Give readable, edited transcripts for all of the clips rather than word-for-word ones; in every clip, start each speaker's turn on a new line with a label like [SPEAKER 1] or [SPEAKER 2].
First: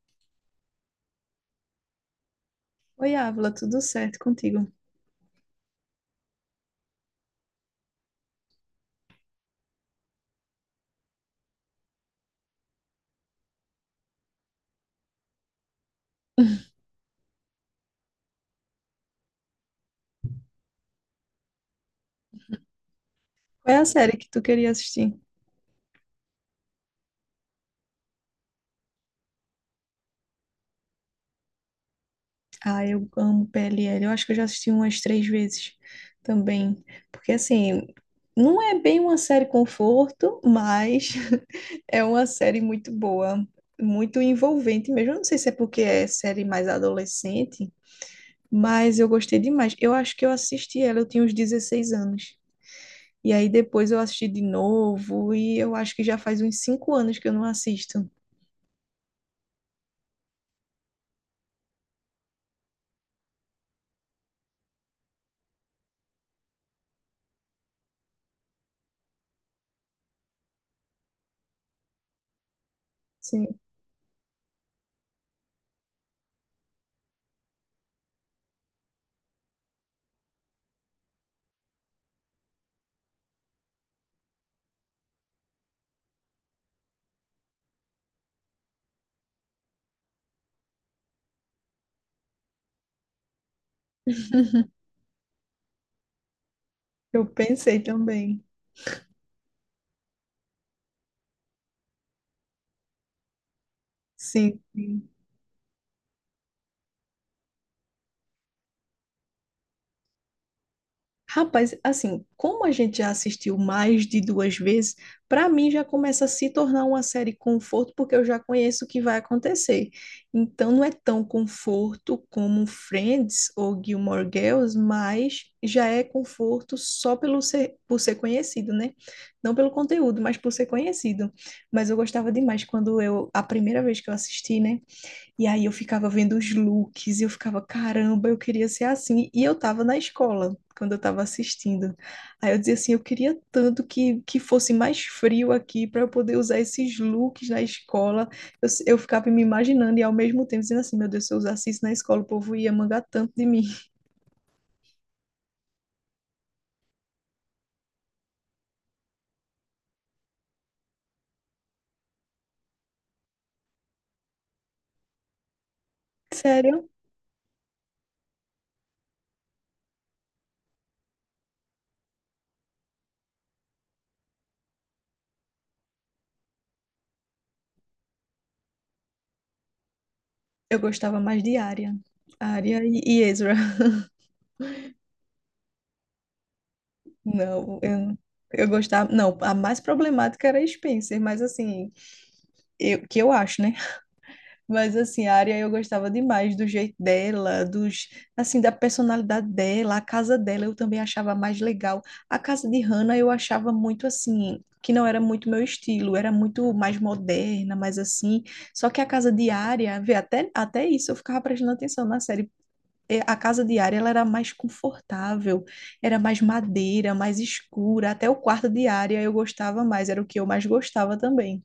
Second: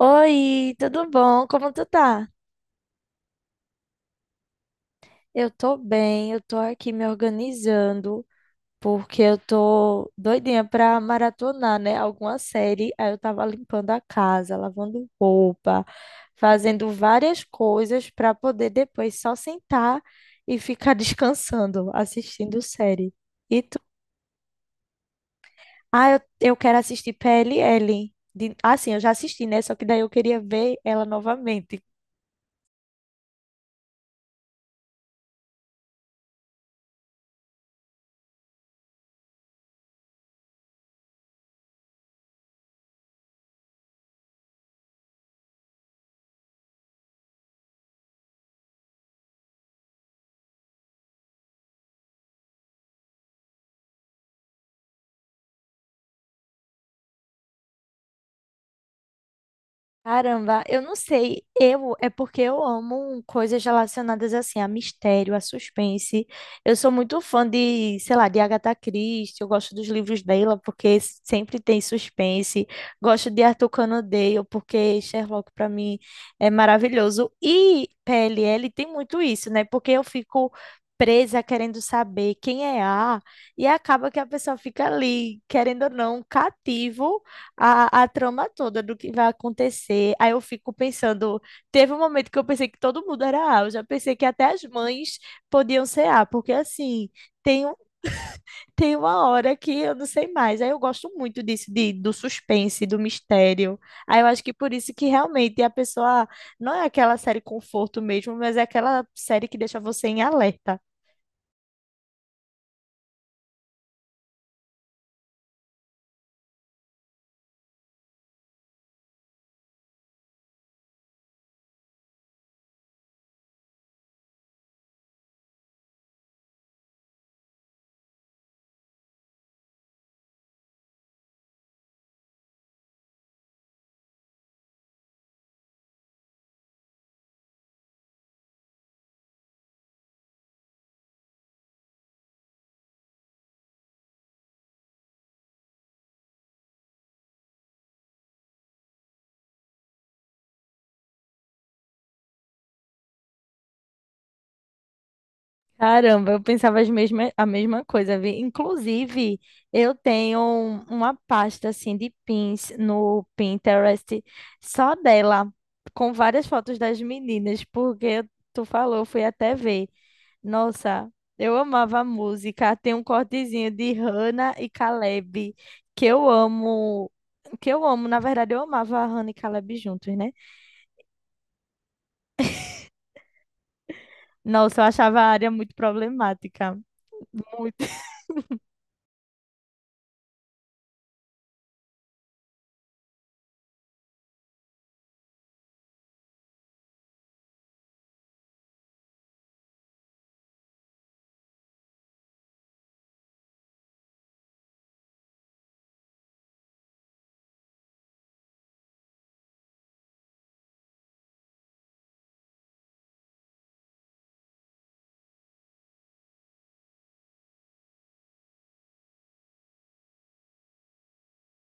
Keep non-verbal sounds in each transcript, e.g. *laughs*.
[SPEAKER 1] Oi, tudo bom? Como tu tá?
[SPEAKER 2] Oi, Ávila, tudo certo contigo?
[SPEAKER 1] Eu tô bem, eu tô aqui me organizando, porque eu tô doidinha pra maratonar, né? Alguma série. Aí eu tava limpando a casa, lavando roupa, fazendo várias coisas pra poder depois só sentar e ficar *laughs* descansando, assistindo série. E
[SPEAKER 2] Qual
[SPEAKER 1] tu?
[SPEAKER 2] é a série que tu queria assistir?
[SPEAKER 1] Ah, eu quero assistir PLL. De... Ah, sim, eu já assisti, né? Só que daí eu queria ver ela novamente.
[SPEAKER 2] Ah, eu amo PLL. Eu acho que eu já assisti umas três vezes também. Porque, assim, não é bem uma série conforto, mas *laughs* é uma série muito boa, muito envolvente mesmo. Eu não sei se é porque é série mais adolescente, mas eu gostei demais. Eu acho que eu assisti ela, eu tinha uns 16 anos. E aí depois eu assisti de novo, e eu acho que já faz uns 5 anos que eu não assisto.
[SPEAKER 1] Caramba, eu não sei. Eu é porque eu amo coisas relacionadas assim a mistério, a suspense. Eu sou muito fã de, sei lá, de Agatha Christie. Eu gosto dos livros dela porque sempre tem suspense. Gosto de
[SPEAKER 2] Sim,
[SPEAKER 1] Arthur Conan Doyle porque Sherlock para mim é maravilhoso. E PLL tem muito isso, né? Porque eu fico presa querendo saber quem é A e acaba que a pessoa fica ali, querendo ou não, cativo a trama toda do que vai acontecer. Aí eu fico pensando, teve um momento que eu pensei que todo mundo era A, eu já pensei que até as mães podiam ser A, porque assim,
[SPEAKER 2] eu
[SPEAKER 1] tem,
[SPEAKER 2] pensei também.
[SPEAKER 1] tem uma hora que eu não sei mais. Aí eu gosto muito disso, de, do suspense, do mistério. Aí eu acho que
[SPEAKER 2] Sim,
[SPEAKER 1] por isso que
[SPEAKER 2] sim.
[SPEAKER 1] realmente a pessoa não é aquela série conforto mesmo, mas é aquela série que deixa você em alerta.
[SPEAKER 2] Rapaz, assim, como a gente já assistiu mais de duas vezes, para mim já começa a se tornar uma série conforto, porque eu já conheço o que vai acontecer. Então não é tão conforto como Friends ou Gilmore Girls, mas já é conforto só pelo ser, por ser conhecido, né? Não pelo conteúdo, mas por ser conhecido. Mas eu gostava demais quando eu, a primeira vez que eu assisti, né? E aí eu ficava vendo os looks e eu ficava, caramba, eu queria ser assim. E eu tava na escola quando eu tava assistindo. Aí eu dizia assim, eu queria tanto que fosse mais frio aqui para eu poder usar esses looks na escola. Eu, s- eu ficava me imaginando e ao mesmo tempo dizendo assim, meu Deus, se eu usasse isso na escola, o povo ia mangar tanto de mim. *laughs*
[SPEAKER 1] Caramba, eu pensava as mesma, a mesma coisa, vi. Inclusive, eu tenho uma pasta assim de pins no Pinterest só dela, com várias fotos
[SPEAKER 2] Sério,
[SPEAKER 1] das meninas, porque tu falou, eu fui até ver. Nossa, eu amava a música. Tem um cortezinho de Hannah e Caleb que eu amo, que eu amo. Na verdade, eu amava a Hannah e Caleb juntos, né?
[SPEAKER 2] eu gostava mais de Arya. Arya e Ezra.
[SPEAKER 1] Nossa, eu achava a área muito problemática.
[SPEAKER 2] *laughs* Não, eu gostava... Não, a mais problemática era a Spencer, mas assim, eu, que eu acho, né? Mas assim, a Arya eu gostava demais do jeito dela, dos assim da personalidade dela, a casa dela eu também achava mais legal. A casa de Hannah eu achava muito assim, que não era muito meu estilo, era muito mais moderna, mais assim. Só que a casa de Arya, vê, até isso eu ficava prestando atenção na série. A casa de Arya ela era mais confortável, era mais madeira, mais escura, até o quarto de Arya eu gostava mais, era o que eu mais gostava também.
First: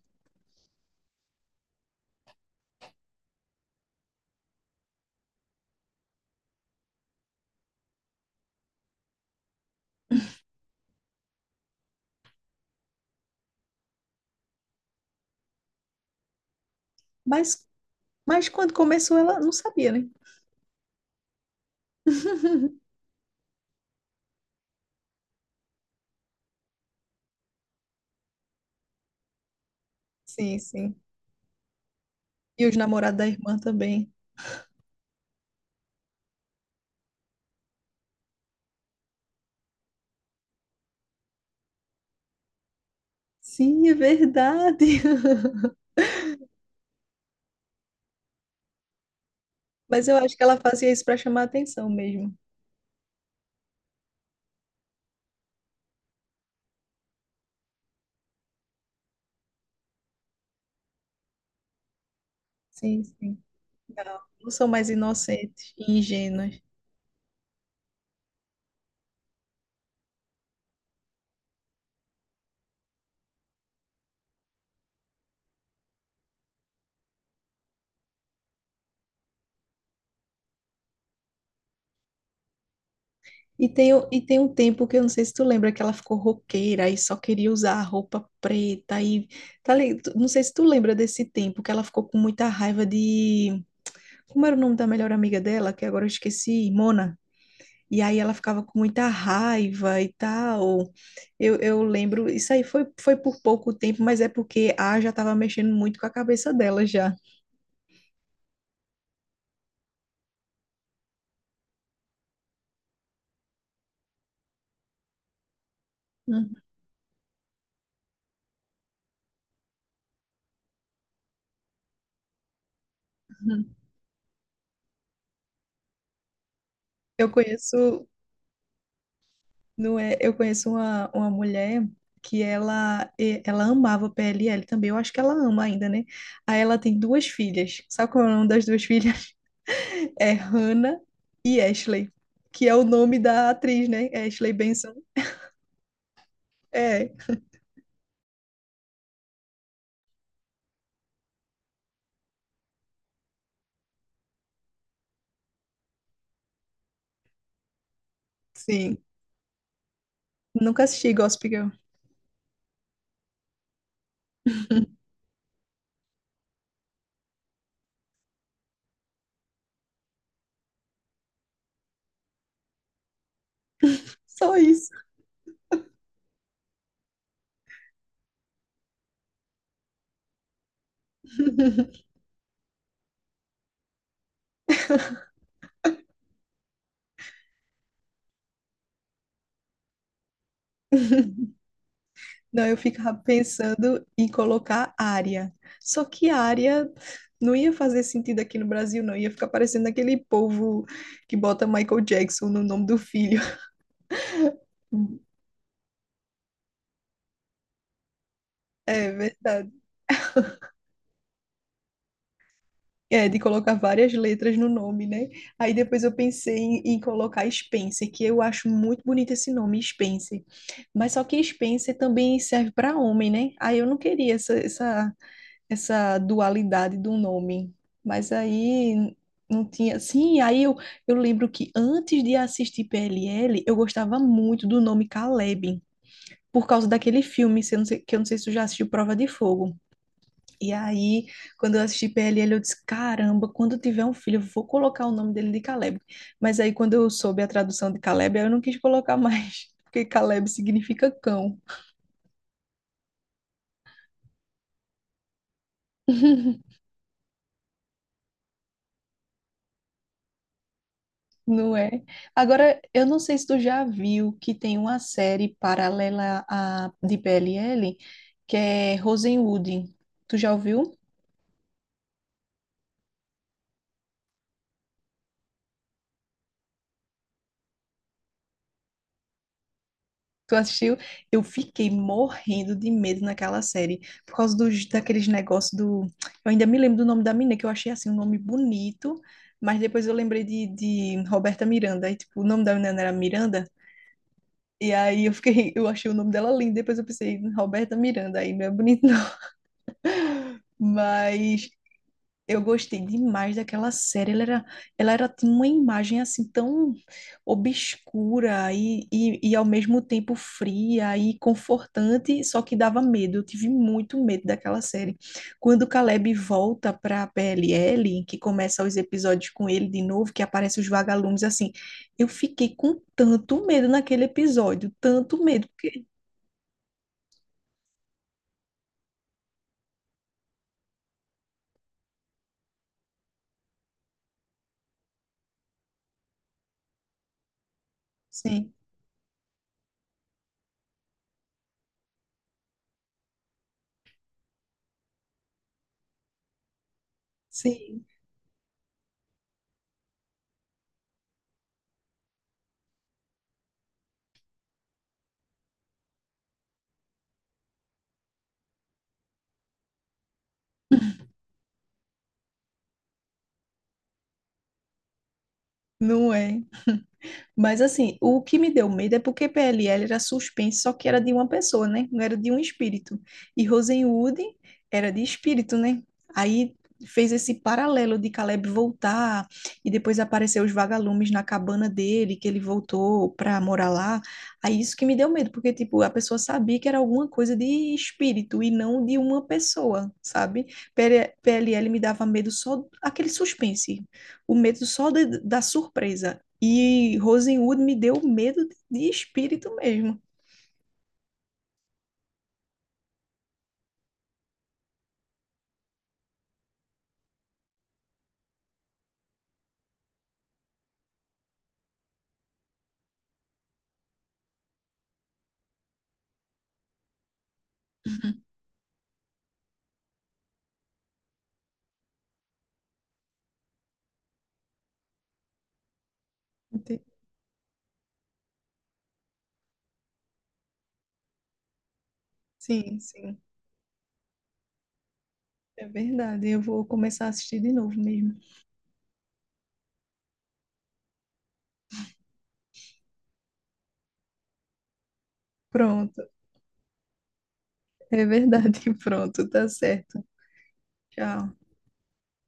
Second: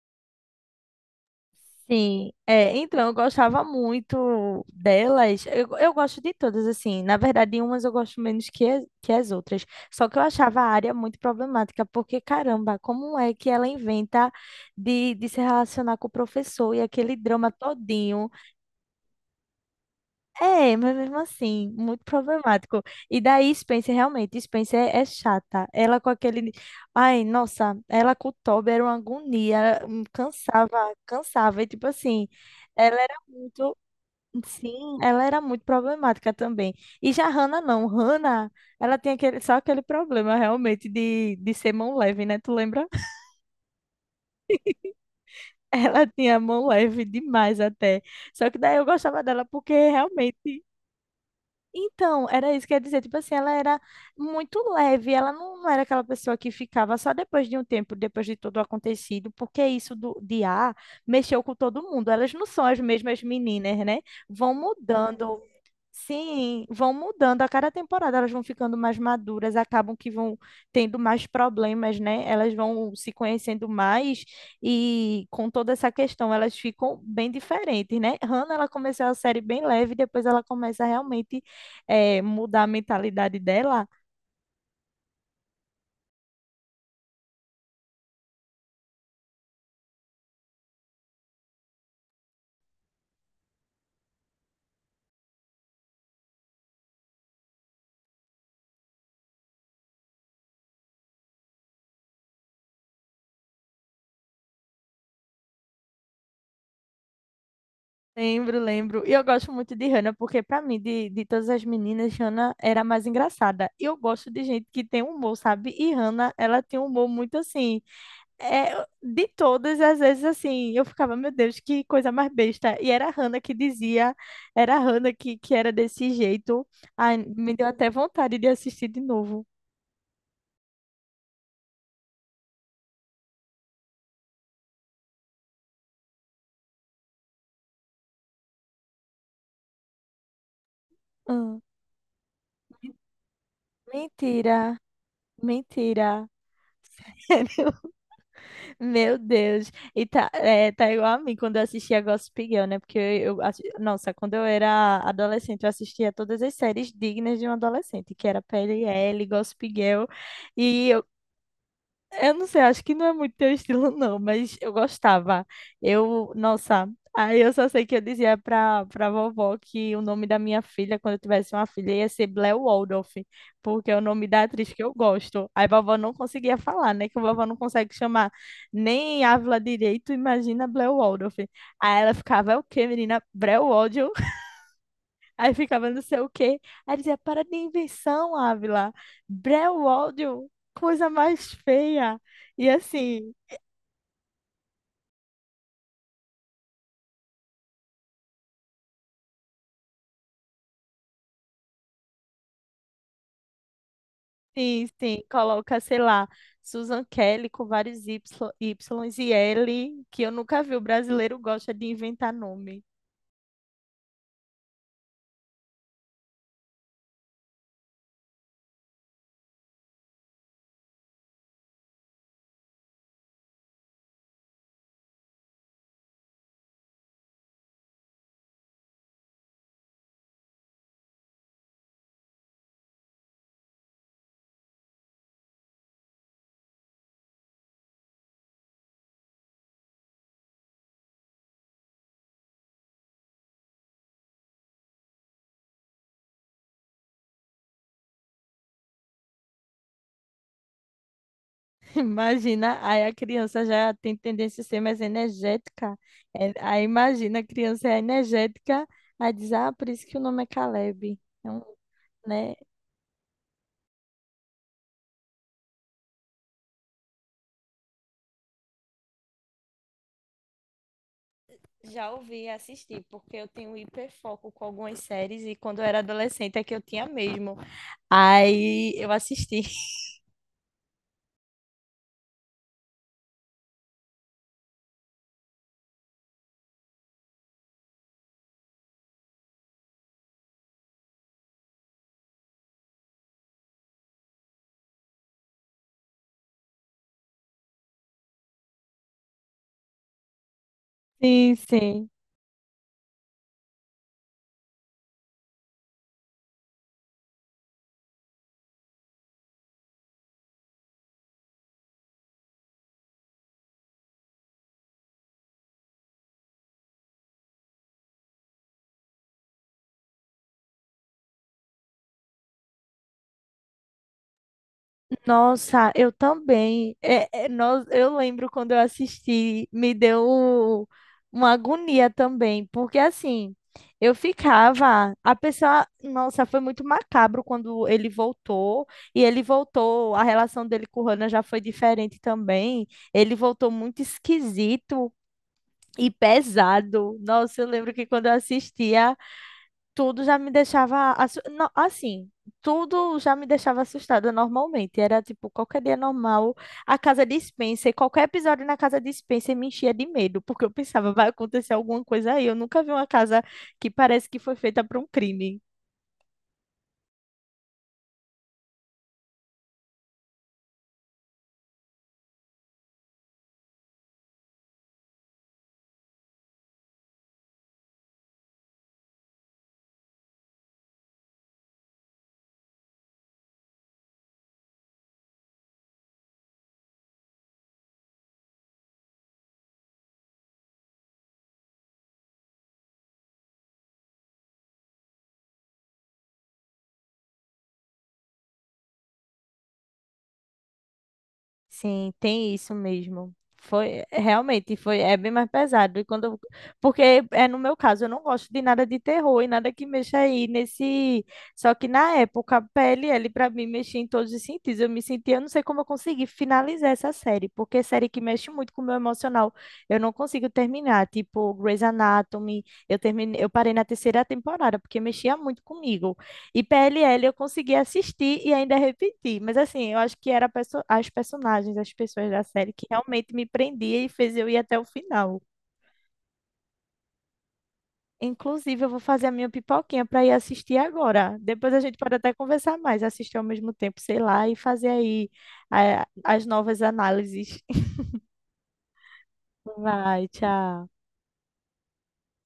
[SPEAKER 1] Sim, é, então eu gostava muito delas. Eu gosto de todas, assim. Na verdade, umas eu gosto menos que, que as outras. Só que eu achava a área muito problemática, porque caramba, como é que ela inventa de se relacionar com o professor e aquele drama
[SPEAKER 2] Mas
[SPEAKER 1] todinho?
[SPEAKER 2] mas quando começou ela não sabia, né?
[SPEAKER 1] É, mas mesmo assim, muito
[SPEAKER 2] *laughs*
[SPEAKER 1] problemático. E daí Spencer, realmente, Spencer é, é chata. Ela com aquele. Ai, nossa, ela com o Toby era uma agonia,
[SPEAKER 2] Sim,
[SPEAKER 1] cansava,
[SPEAKER 2] sim.
[SPEAKER 1] cansava. E tipo assim,
[SPEAKER 2] E os
[SPEAKER 1] ela era
[SPEAKER 2] namorados da irmã
[SPEAKER 1] muito.
[SPEAKER 2] também.
[SPEAKER 1] Sim, ela era muito problemática também. E já Hannah não. Hannah, ela tinha aquele, só aquele problema realmente de ser mão leve, né? Tu lembra? *laughs*
[SPEAKER 2] Sim, é verdade. *laughs*
[SPEAKER 1] Ela tinha mão leve demais até. Só que daí eu gostava dela porque
[SPEAKER 2] Mas eu acho que ela
[SPEAKER 1] realmente.
[SPEAKER 2] fazia isso para chamar atenção
[SPEAKER 1] Então,
[SPEAKER 2] mesmo.
[SPEAKER 1] era isso que eu ia dizer. Tipo assim, ela era muito leve. Ela não, não era aquela pessoa que ficava só depois de um tempo, depois de tudo acontecido, porque isso do, de ar mexeu com todo mundo. Elas não são as
[SPEAKER 2] Sim,
[SPEAKER 1] mesmas
[SPEAKER 2] sim.
[SPEAKER 1] meninas, né?
[SPEAKER 2] Não, não
[SPEAKER 1] Vão
[SPEAKER 2] são mais
[SPEAKER 1] mudando,
[SPEAKER 2] inocentes e ingênuas.
[SPEAKER 1] sim, vão mudando a cada temporada, elas vão ficando mais maduras, acabam que vão tendo mais problemas, né? Elas vão se conhecendo mais e com toda essa questão elas ficam bem diferentes, né? Hannah, ela começou a série bem leve, depois ela começa a realmente mudar a mentalidade
[SPEAKER 2] E
[SPEAKER 1] dela.
[SPEAKER 2] tem, e tem um tempo que eu não sei se tu lembra que ela ficou roqueira e só queria usar a roupa preta e tá, não sei se tu lembra desse tempo que ela ficou com muita raiva de como era o nome da melhor amiga dela, que agora eu esqueci, Mona. E aí ela ficava com muita raiva e tal. Eu lembro, isso aí foi, por pouco tempo, mas é porque a já estava mexendo muito com a cabeça dela já.
[SPEAKER 1] Lembro, lembro. E eu gosto muito de Hannah, porque para mim, de todas as meninas, Hannah era a mais engraçada. E eu gosto de gente que tem humor, sabe? E Hannah,
[SPEAKER 2] Uhum.
[SPEAKER 1] ela tem um humor muito assim. É, de todas, às vezes, assim, eu ficava, meu Deus, que coisa mais besta. E era a Hannah que dizia, era a Hannah que era desse jeito. Ai,
[SPEAKER 2] Eu
[SPEAKER 1] me deu até
[SPEAKER 2] conheço,
[SPEAKER 1] vontade de assistir de novo.
[SPEAKER 2] não é, eu conheço uma mulher que ela ela amava PLL também, eu acho que ela ama ainda, né? Aí ela tem duas filhas. Sabe qual é o nome das duas filhas? *laughs* É Hannah
[SPEAKER 1] Ah,
[SPEAKER 2] e Ashley, que é o nome da atriz, né? Ashley
[SPEAKER 1] mentira,
[SPEAKER 2] Benson.
[SPEAKER 1] mentira.
[SPEAKER 2] É,
[SPEAKER 1] *laughs* Sério? Meu Deus. E tá, é, tá igual a mim quando eu assistia Gossip Girl, né? Porque eu nossa, quando eu era adolescente, eu assistia todas as séries dignas de um adolescente, que era
[SPEAKER 2] sim.
[SPEAKER 1] PLL, Gossip Girl.
[SPEAKER 2] Nunca
[SPEAKER 1] E eu
[SPEAKER 2] assisti Gossip Girl.
[SPEAKER 1] Eu não sei, acho que não é muito teu estilo, *laughs* não, mas eu
[SPEAKER 2] *laughs*
[SPEAKER 1] gostava. Eu, nossa, aí eu só sei que eu dizia pra, pra vovó que o nome da minha filha, quando eu tivesse uma filha, ia ser Blair Waldorf, porque é o nome da
[SPEAKER 2] Só
[SPEAKER 1] atriz que
[SPEAKER 2] isso.
[SPEAKER 1] eu gosto. Aí vovó não conseguia falar, né? Que a vovó não consegue chamar nem Ávila direito, imagina Blair Waldorf. Aí
[SPEAKER 2] *laughs*
[SPEAKER 1] ela ficava, é o quê, menina? Blair Waldorf. Aí ficava não sei o quê. Aí dizia, para de invenção, Ávila. Brewódio, coisa mais feia.
[SPEAKER 2] Não,
[SPEAKER 1] E
[SPEAKER 2] eu ficava
[SPEAKER 1] assim,
[SPEAKER 2] pensando em colocar área. Só que área não ia fazer sentido aqui no Brasil, não. Ia ficar parecendo aquele povo que bota Michael Jackson no nome do filho.
[SPEAKER 1] sim, sim,
[SPEAKER 2] *laughs*
[SPEAKER 1] coloca, sei lá, Susan Kelly com vários Y,
[SPEAKER 2] É
[SPEAKER 1] Ys e
[SPEAKER 2] verdade.
[SPEAKER 1] L, que eu nunca vi. O brasileiro gosta de inventar nome.
[SPEAKER 2] É, de colocar várias letras no nome, né? Aí depois eu pensei em colocar Spencer, que eu acho muito bonito esse nome, Spencer. Mas só que Spencer também serve para homem, né? Aí eu não queria essa, essa dualidade do nome. Mas aí não tinha. Sim, aí eu lembro que antes de assistir PLL, eu gostava muito do nome Caleb, por causa daquele filme, se eu não sei- que eu não sei se tu já assistiu Prova de Fogo. E aí, quando eu assisti PLL, eu disse: caramba, quando eu tiver um filho, eu vou colocar o nome dele de Caleb. Mas aí, quando eu soube a tradução de Caleb, aí eu não quis colocar mais, *laughs* porque Caleb significa cão.
[SPEAKER 1] *laughs* Imagina, aí a criança já tem tendência a ser mais energética. É,
[SPEAKER 2] *laughs*
[SPEAKER 1] aí imagina, a criança é energética, aí diz, ah, por isso que o nome é Caleb. É um,
[SPEAKER 2] Não é?
[SPEAKER 1] né?
[SPEAKER 2] Agora, eu não sei se tu já viu que tem uma série paralela à de PLL, que é Rosewood. Tu já ouviu?
[SPEAKER 1] Já ouvi e assisti, porque eu tenho hiperfoco com algumas séries e quando eu era adolescente é que eu tinha mesmo. Aí eu assisti.
[SPEAKER 2] Tu assistiu? Eu fiquei morrendo de medo naquela série, por causa daqueles negócios do... Eu ainda me lembro do nome da menina, que eu achei, assim, um nome bonito, mas depois eu lembrei de Roberta Miranda, aí, tipo, o nome da menina era Miranda, e aí eu fiquei, eu achei o nome dela lindo, depois eu pensei, Roberta Miranda, aí não é bonito não. *laughs*
[SPEAKER 1] Sim,
[SPEAKER 2] Mas
[SPEAKER 1] sim.
[SPEAKER 2] eu gostei demais daquela série. Ela era tinha uma imagem assim tão obscura e ao mesmo tempo fria e confortante, só que dava medo. Eu tive muito medo daquela série. Quando o Caleb volta para a PLL, que começa os episódios com ele de novo, que aparecem os vagalumes assim, eu fiquei com tanto medo naquele episódio, tanto medo,
[SPEAKER 1] Nossa,
[SPEAKER 2] porque
[SPEAKER 1] eu também. É, é, nós, eu lembro quando eu assisti, me deu uma agonia também, porque assim, eu ficava, a pessoa, nossa, foi muito macabro quando ele
[SPEAKER 2] sim,
[SPEAKER 1] voltou, e ele voltou, a relação dele com o Hannah já foi diferente também. Ele voltou muito esquisito, e pesado. Nossa, eu lembro que
[SPEAKER 2] sim,
[SPEAKER 1] quando eu assistia, tudo já me deixava. Assim, tudo já me deixava assustada normalmente. Era tipo, qualquer dia normal, a casa de Spencer, qualquer episódio na casa de Spencer me enchia de medo, porque eu pensava, vai acontecer alguma coisa aí. Eu nunca vi uma casa que parece que foi feita para um crime.
[SPEAKER 2] não é. Mas assim, o que me deu medo é porque PLL era suspense, só que era de uma pessoa, né? Não era de um espírito. E Rosenwood era de espírito, né? Aí fez esse paralelo de Caleb voltar e depois apareceu os vagalumes na cabana dele, que ele voltou para morar lá. Aí isso que me deu medo, porque tipo, a pessoa sabia que era alguma coisa de espírito e não de uma pessoa, sabe? PLL me dava medo só aquele suspense, o medo só da surpresa. E Rosenwood me deu medo de espírito mesmo. *laughs*
[SPEAKER 1] Sim, tem isso mesmo. Foi é, realmente foi é bem mais pesado e quando porque é no meu caso, eu não gosto de nada de terror e nada que mexa aí nesse só que na época a PLL para mim mexia em todos os sentidos. Eu me sentia, eu não sei como eu consegui finalizar essa série, porque é série que
[SPEAKER 2] Uhum.
[SPEAKER 1] mexe muito com o meu emocional, eu não consigo terminar, tipo Grey's Anatomy, eu terminei, eu parei na terceira temporada porque mexia muito comigo. E
[SPEAKER 2] Ente-
[SPEAKER 1] PLL eu consegui assistir e ainda repetir, mas assim, eu acho que era a as personagens, as pessoas da série que
[SPEAKER 2] Sim,
[SPEAKER 1] realmente
[SPEAKER 2] sim,
[SPEAKER 1] me prendia e fez eu ir até o final.
[SPEAKER 2] é verdade. Eu vou começar a assistir de novo mesmo.
[SPEAKER 1] Inclusive, eu vou fazer a minha pipoquinha para ir assistir agora. Depois a gente pode até conversar mais, assistir ao mesmo tempo, sei lá, e fazer aí
[SPEAKER 2] Pronto,
[SPEAKER 1] as novas análises. *laughs*
[SPEAKER 2] é verdade. *laughs* Pronto, tá certo.
[SPEAKER 1] Vai, tchau.
[SPEAKER 2] Tchau.